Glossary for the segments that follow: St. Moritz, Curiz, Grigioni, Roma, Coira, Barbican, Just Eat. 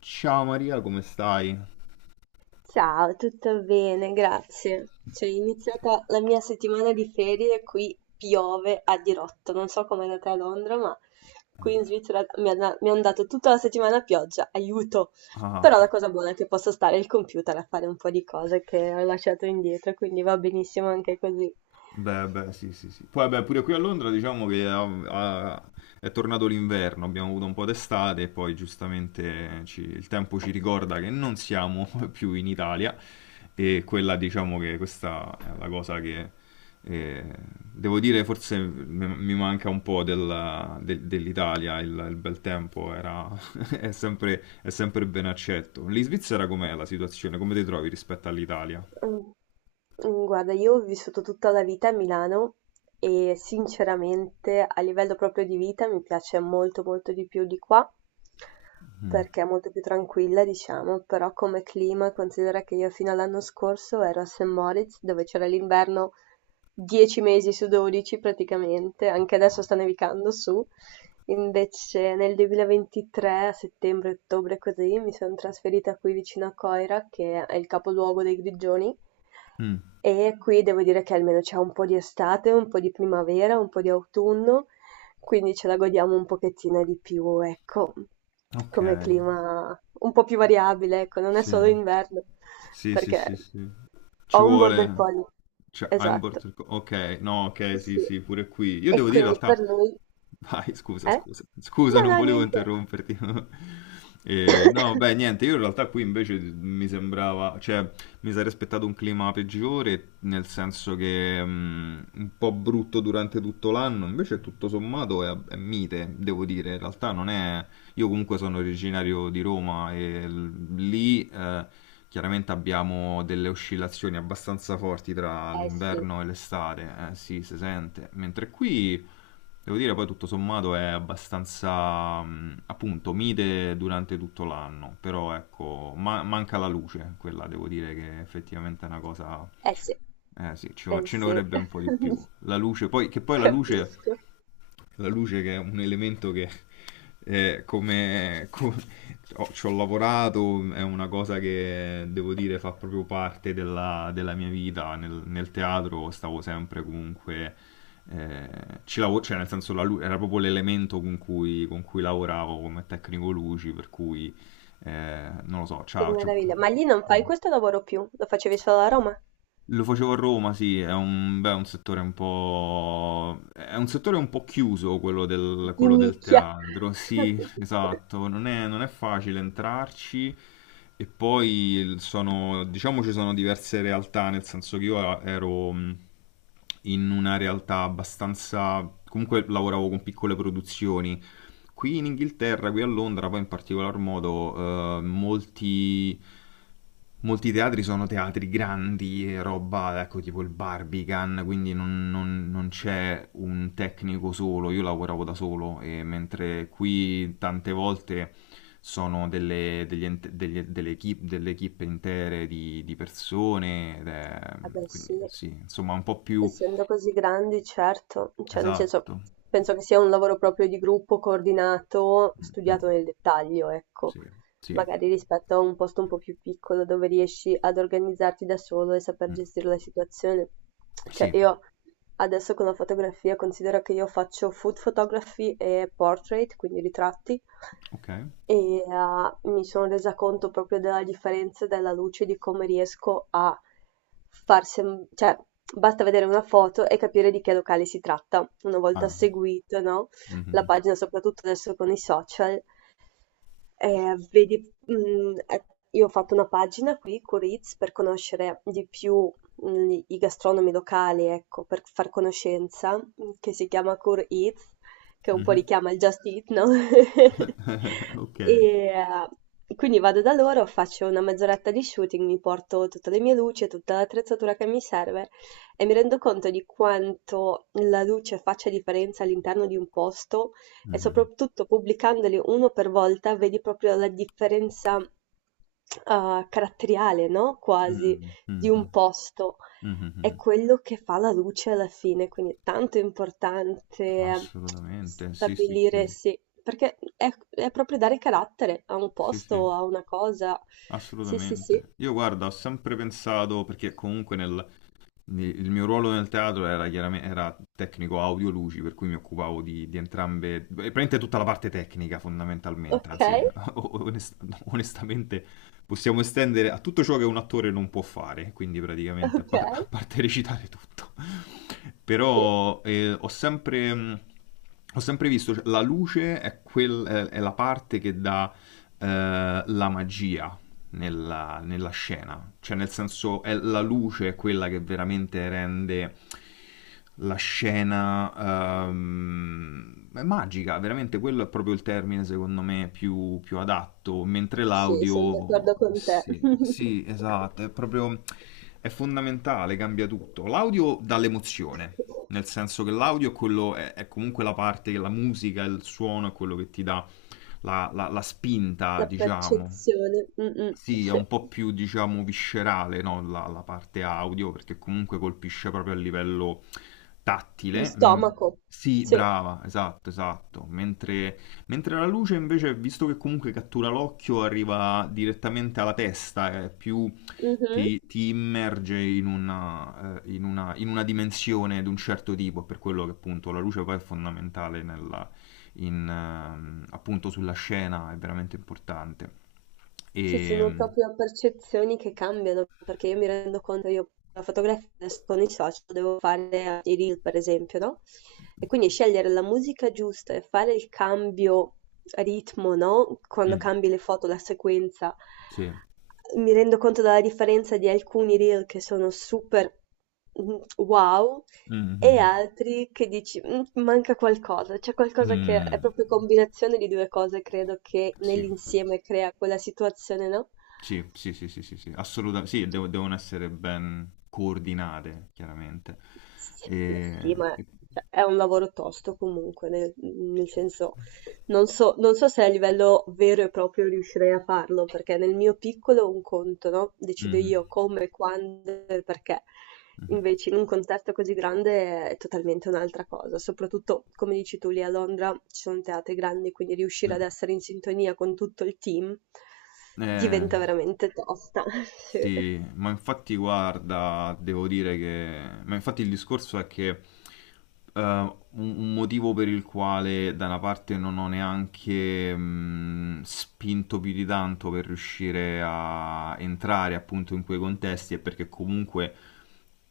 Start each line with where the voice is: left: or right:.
left: Ciao Maria, come stai?
right: Ciao, tutto bene, grazie. Cioè, è iniziata la mia settimana di ferie, qui piove a dirotto. Non so com'è andata a Londra, ma qui in Svizzera mi hanno dato tutta la settimana a pioggia, aiuto! Però la
left: Ah,
right: cosa buona è che posso stare al computer a fare un po' di cose che ho lasciato indietro, quindi va benissimo anche così.
left: beh, beh, sì, sì, sì. Poi, beh, pure qui a Londra diciamo che ah, è tornato l'inverno, abbiamo avuto un po' d'estate e poi giustamente il tempo ci ricorda che non siamo più in Italia e quella diciamo che questa è la cosa che eh, devo dire forse mi manca un po' dell'Italia, il bel tempo era, è sempre ben accetto. Lì in Svizzera com'è la situazione? Come ti trovi rispetto all'Italia?
right: Mhmm, guarda, io ho vissuto tutta la vita a Milano e sinceramente a livello proprio di vita mi piace molto, molto di più di qua,
left: Mh.
right: perché è molto più tranquilla, diciamo, però come clima considera che io fino all'anno scorso ero a St. Moritz, dove c'era l'inverno 10 mesi su 12 praticamente, anche
left: No.
right: adesso sta nevicando su. Invece nel 2023, a settembre-ottobre così, mi sono trasferita qui vicino a Coira, che è il capoluogo dei Grigioni,
left: Mh.
right: e qui devo dire che almeno c'è un po' di estate, un po' di primavera, un po' di autunno, quindi ce la godiamo un pochettino di più, ecco, come
left: Okay,
right: clima un po' più variabile, ecco, non è
left: sì.
right: solo inverno,
left: Sì, sì,
right: perché
left: sì, sì.
right: ho
left: Ci
right: un border
left: vuole
right: collie,
left: cioè hai un
right: esatto.
left: border co okay, no, okay, sì,
right: Sì.
left: sì, pure qui. Io
right: E
left: devo dire in
right: quindi per
left: realtà
right: lui
left: vai, scusa,
right: eh?
left: scusa. Scusa,
right: No,
left: non
right: no,
left: volevo
right: niente.
left: interromperti. No, beh, niente, io in realtà qui invece mi sembrava cioè mi sarei aspettato un clima peggiore, nel senso che, un po' brutto durante tutto l'anno, invece tutto sommato è mite, devo dire. In realtà non è. Io comunque sono originario di Roma e lì chiaramente abbiamo delle oscillazioni abbastanza forti tra
right: Eh sì,
left: l'inverno e l'estate, sì, si sente, mentre qui devo dire poi tutto sommato è abbastanza appunto mite durante tutto l'anno, però ecco, manca la luce, quella devo dire che effettivamente è una cosa.
right: eh sì,
left: Eh sì,
right: eh
left: ci ne
right: sì,
left: vorrebbe un po' di più. La luce, poi, che poi
right: capisco.
left: la luce che è un elemento che eh, come co- ci ho lavorato, è una cosa che devo dire fa proprio parte della mia vita. Nel teatro stavo sempre comunque, eh, cioè nel senso era proprio l'elemento con cui lavoravo come tecnico luci, per cui non lo so,
right: Che
left: ciao. Ciao.
right: meraviglia. Ma lì non fai questo lavoro più, lo facevi solo a Roma?
left: Lo facevo a Roma, sì, beh, è un settore un po'. È un settore un po' chiuso
right: Di
left: quello del
right: nicchia.
left: teatro, sì, esatto, non è facile entrarci e poi sono, diciamo ci sono diverse realtà, nel senso che io ero in una realtà abbastanza. Comunque lavoravo con piccole produzioni, qui in Inghilterra, qui a Londra, poi in particolar modo, molti teatri sono teatri grandi, e roba, ecco, tipo il Barbican, quindi non c'è un tecnico solo, io lavoravo da solo, e mentre qui tante volte sono delle, degli ent- degli- delle equip- delle equipe intere di persone, ed è
right: Vabbè,
left: quindi
right: sì.
left: sì, insomma, un po' più.
right: Essendo così grandi, certo, cioè nel senso,
left: Esatto.
right: penso che sia un lavoro proprio di gruppo, coordinato,
left: Mm, mm.
right: studiato nel dettaglio, ecco.
left: Sì, sì.
right: Magari rispetto a un posto un po' più piccolo dove riesci ad organizzarti da solo e saper
left: Mm.
right: gestire la situazione. Cioè
left: Sì.
right: io adesso con la fotografia considero che io faccio food photography e portrait, quindi ritratti,
left: Okay.
right: e, mi sono resa conto proprio della differenza della luce, di come riesco a far sem cioè basta vedere una foto e capire di che locale si tratta. Una volta
left: Ah.
right: seguito, no, la
left: Mh-mh-mh.
right: pagina soprattutto adesso con i social, vedi, mh, eh, io ho fatto una pagina qui, Curiz, per conoscere di più i gastronomi locali, ecco, per far conoscenza, che si chiama Curiz, che un po'
left: Mh-mh.
right: richiama il Just Eat, no?
left: Okay.
right: E quindi vado da loro, faccio una mezz'oretta di shooting, mi porto tutte le mie luci, tutta l'attrezzatura che mi serve e mi rendo conto di quanto la luce faccia differenza all'interno di un posto e
left: Mh-mh-mh.
right: soprattutto pubblicandoli uno per volta vedi proprio la differenza caratteriale, no? Quasi
left: Mh.
right: di
left: Mh-mh.
right: un posto. È
left: Mh-mh-mh-mh.
right: quello che fa la luce alla fine, quindi è tanto importante
left: Assolutamente, sì, sì,
right: stabilire,
left: sì.
right: sì, perché è proprio dare carattere a un
left: Sì, sì,
right: posto, a una cosa. Sì, sì, sì.
left: assolutamente. Io guarda, ho sempre pensato perché comunque nel il mio ruolo nel teatro era, chiaramente, era tecnico audio luci, per cui mi occupavo di entrambe, e praticamente tutta la parte tecnica fondamentalmente,
right: Ok,
left: anzi onest- no, onestamente possiamo estendere a tutto ciò che un attore non può fare, quindi praticamente
right: ok,
left: a parte recitare tutto.
right: sì,
left: Però ho sempre. Ho sempre visto, cioè, la luce è, quel- è la parte che dà la magia nella scena. Cioè, nel senso, è la luce è quella che veramente rende la scena è magica, veramente quello è proprio il termine secondo me più adatto, mentre
right: sì, sono
left: l'audio
right: d'accordo con te.
left: sì, sì, esatto, è proprio è fondamentale, cambia tutto. L'audio dà l'emozione, nel senso che l'audio è comunque la parte che il suono è quello che ti dà la spinta,
right: La
left: diciamo.
right: percezione, mm, mm,
left: Sì, è un
right: sì.
left: po' più, diciamo, viscerale, no, la parte audio, perché comunque colpisce proprio a livello
right: Di
left: tattile. Mm,
right: stomaco,
left: sì,
right: sì,
left: brava, esatto, esatto. Mentre la luce, invece, visto che comunque cattura l'occhio, arriva direttamente alla testa, è più
right: mh-mh.
left: ti immerge in una, in una dimensione di un certo tipo, per quello che appunto la luce poi è fondamentale in, appunto sulla scena è veramente importante.
right: Sì, sono
left: E.
right: proprio percezioni che cambiano, perché io mi rendo conto, io la fotografia adesso con i social devo fare anche i reel, per esempio, no, e quindi scegliere la musica giusta e fare il cambio ritmo, no, quando
left: Mm,
right: cambi le foto, la sequenza,
left: sì.
right: mi rendo conto della differenza di alcuni reel che sono super, wow.
left: Mm, mm,
right: E
left: mm,
right: altri che dici: manca qualcosa", c'è
left: mm.
right: qualcosa che è
left: Mm,
right: proprio combinazione di due cose, credo, che
left: sì,
right: nell'insieme crea quella situazione, no?
left: sì, sì, sì, sì, sì, sì. Assolutamente. Sì, devono essere ben coordinate, chiaramente.
right: S sì,
left: E
right: ma
left: e.
right: cioè, è un lavoro tosto comunque, nel senso, non so se a livello vero e proprio riuscirei a farlo, perché nel mio piccolo un conto, no, decido
left: Mhm,
right: io come, quando e perché. Invece in un contesto così grande è totalmente un'altra cosa, soprattutto come dici tu lì a Londra ci sono teatri grandi, quindi riuscire ad
left: mhm,
right: essere in sintonia con tutto il team
left: mm.
right: diventa veramente tosta. Sì,
left: Sì, ma infatti guarda, devo dire che. Ma infatti il discorso è che un motivo per il quale da una parte non ho neanche spinto più di tanto per riuscire a entrare appunto in quei contesti è perché comunque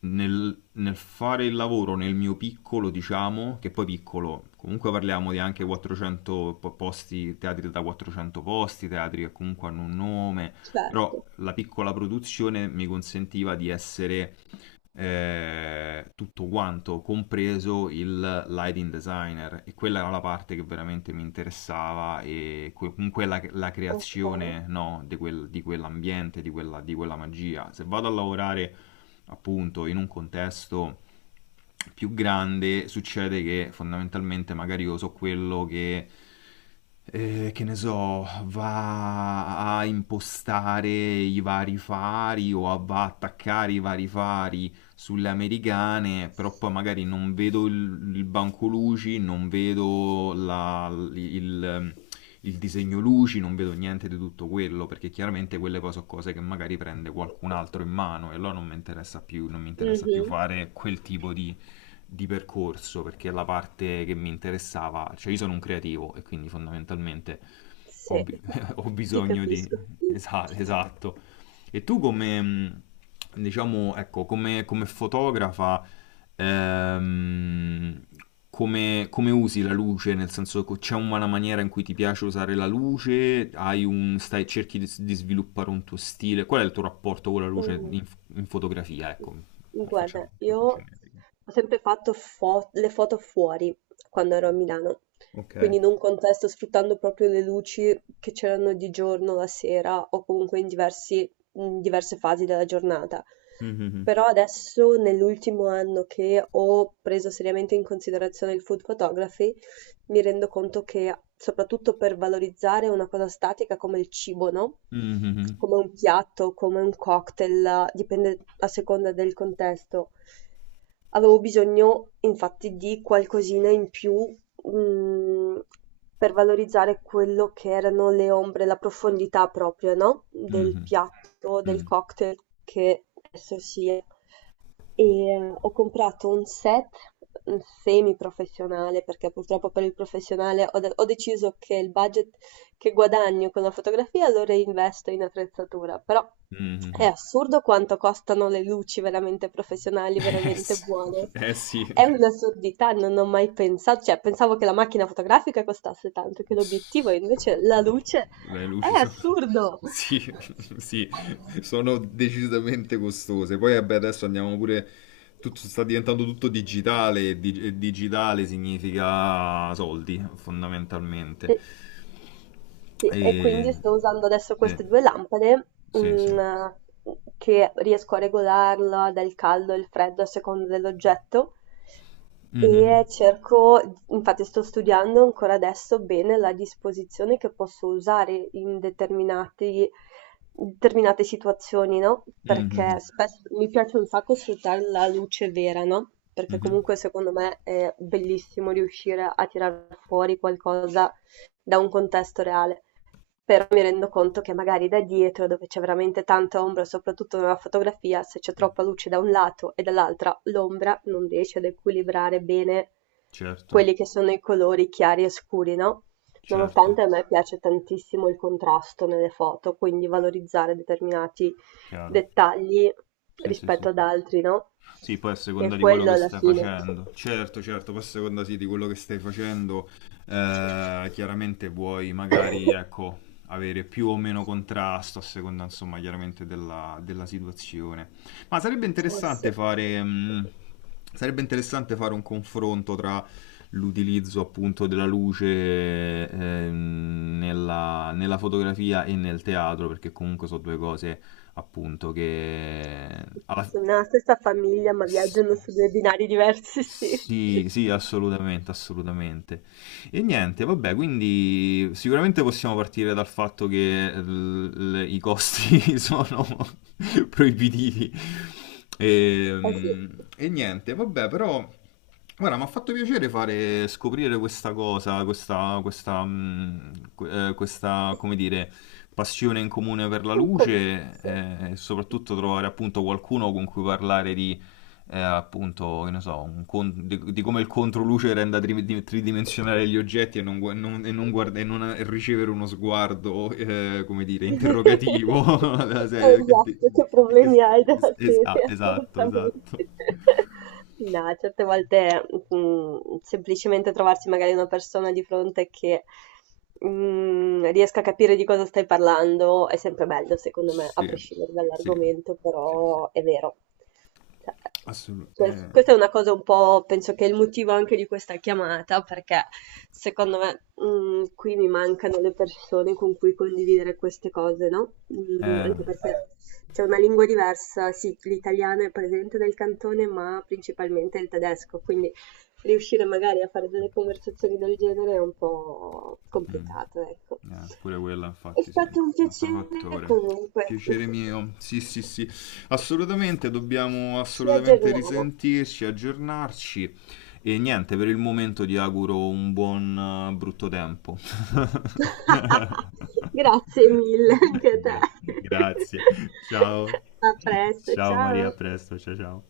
left: nel fare il lavoro nel mio piccolo, diciamo, che poi piccolo, comunque parliamo di anche 400 posti, teatri da 400 posti, teatri che comunque hanno un nome però
right: certo.
left: la piccola produzione mi consentiva di essere tutto quanto, compreso il lighting designer. E quella era la parte che veramente mi interessava comunque la
right: Okay.
left: creazione, no, di quell'ambiente, di quella magia. Se vado a lavorare appunto in un contesto più grande, succede che fondamentalmente magari io so quello che. Che ne so, va a impostare i vari fari va a attaccare i vari fari sulle americane, però poi magari non vedo il banco luci, non vedo il disegno luci, non vedo niente di tutto quello, perché chiaramente quelle poi sono cose che magari prende qualcun altro in mano e allora non mi interessa più, non mi interessa più
right: Mh-mh.
left: fare quel tipo di percorso, perché la parte che mi interessava, cioè io sono un creativo e quindi fondamentalmente ho,
right: Sì,
left: bi- ho
right: ti
left: bisogno di.
right: capisco.
left: Esatto, e tu come, diciamo, ecco, come fotografa, ehm, come usi la luce? Nel senso, c'è una maniera in cui ti piace usare la luce? Hai un, stai, cerchi di, di sviluppare un tuo stile? Qual è il tuo rapporto con la luce
right: Mm,
left: in, in fotografia? Ecco, per facciamo
right: Guarda, io
left: proprio generico.
right: ho sempre fatto le foto fuori quando ero a Milano,
left: Ok.
right: quindi in un contesto sfruttando proprio le luci che c'erano di giorno, la sera o comunque in diverse fasi della giornata.
left: Mhm.
right: Però adesso, nell'ultimo anno che ho preso seriamente in considerazione il food photography, mi rendo conto che, soprattutto per valorizzare una cosa statica come il cibo, no?
left: Mhm,
right: Come un piatto, come un cocktail, dipende a seconda del contesto. Avevo bisogno, infatti, di qualcosina in più, mm, per valorizzare quello che erano le ombre, la profondità proprio, no? Del
left: mhm,
right: piatto, del cocktail che esso sia. E ho comprato un set mm, semi-professionale perché purtroppo per il professionale ho deciso che il budget che guadagno con la fotografia lo reinvesto in attrezzatura, però
left: mhm,
right: è
left: mhm.
right: assurdo quanto costano le luci veramente professionali,
left: Eh
right: veramente
left: sì,
right: buone.
left: eh
right: È
left: sì.
right: un'assurdità, non ho mai pensato, cioè pensavo che la macchina fotografica costasse tanto, che l'obiettivo e invece la
left: No,
right: luce
left: le luci
right: è
left: sono.
right: assurdo.
left: Sì, sì, sono decisamente costose. Poi vabbè, adesso andiamo pure. Tutto, sta diventando tutto digitale e digitale significa soldi, fondamentalmente.
right: Sì, e
left: E.
right: quindi sto usando adesso
left: Sì,
right: queste due lampade,
left: sì, sì.
right: mm, che riesco a regolarla dal caldo e il freddo a seconda dell'oggetto
left: Mhm,
right: e cerco, infatti sto studiando ancora adesso bene la disposizione che posso usare determinate situazioni, no?
left: mhm,
right: Perché spesso mi piace un sacco sfruttare la luce vera, no? Perché
left: mhm.
right: comunque secondo me è bellissimo riuscire a tirar fuori qualcosa da un contesto reale, mi rendo conto che magari da dietro, dove c'è veramente tanta ombra, soprattutto nella fotografia, se c'è troppa luce da un lato e dall'altra, l'ombra non riesce ad equilibrare bene
left: Certo,
right: quelli che sono i colori chiari e scuri, no?
left: certo,
right: Nonostante a me piace tantissimo il contrasto nelle foto, quindi valorizzare determinati
left: chiaro.
right: dettagli
left: Sì, sì, sì,
right: rispetto ad
left: sì.
right: altri, no?
left: Sì, poi a
right: Che è
left: seconda di quello
right: quello
left: che
right: alla
left: stai
right: fine.
left: facendo. Certo, certo, poi a seconda sì, di quello che stai facendo, chiaramente vuoi magari, ecco, avere più o meno contrasto a seconda, insomma, chiaramente della situazione. Ma
right: Eh sì.
left: sarebbe interessante fare un confronto tra l'utilizzo appunto della luce nella fotografia e nel teatro, perché comunque sono due cose appunto che alla
right: Sono nella stessa famiglia, ma
left: S
right: viaggiano su due binari diversi, sì. Eh
left: sì, sì, assolutamente, assolutamente. E niente, vabbè, quindi sicuramente possiamo partire dal fatto che i costi sono proibitivi.
right: sì,
left: E, niente, vabbè, però, guarda, mi ha fatto piacere fare scoprire questa cosa, questa, mm, que- questa, come dire, passione in comune per la
right: un
left: luce,
right: computer.
left: e soprattutto trovare appunto qualcuno con cui parlare appunto, che ne so, di come il controluce renda tridimensionale gli oggetti e non, e non ricevere uno sguardo, come dire, interrogativo della serie. Che
right: Esatto, che
left: di che-
right: problemi hai
left: es-
right: della
left: es- ah,
right: serie,
left: esatto, esatto.
right: assolutamente. No, certe volte, semplicemente trovarsi magari una persona di fronte che riesca a capire di cosa stai parlando è sempre bello secondo me, a
left: Sì,
right: prescindere
left: sì,
right: dall'argomento,
left: sì, sì.
right: però è vero. Cioè,
left: Assolutamente.
right: questa è una cosa un po' penso che è il motivo anche di questa chiamata, perché secondo me qui mi mancano le persone con cui condividere queste cose, no,
left: Eh,
right: anche perché
left: eh,
right: c'è una lingua diversa, sì, l'italiano è presente nel cantone, ma principalmente il tedesco, quindi riuscire magari a fare delle conversazioni del genere è un po'
left: mm.
right: complicato, ecco.
left: Pure quella,
right: È
left: infatti, sì,
right: stato
left: no,
right: un
left: un altro
right: piacere
left: fattore.
right: comunque.
left: Piacere mio, sì, sì, sì, assolutamente, dobbiamo
right: Ci
left: assolutamente
right: aggiorniamo.
left: risentirci, aggiornarci e niente, per il momento ti auguro un buon brutto tempo.
right: Grazie mille anche a te.
left: Gra- Grazie, ciao,
right: A presto,
left: ciao Maria, a
right: ciao.
left: presto, ciao ciao.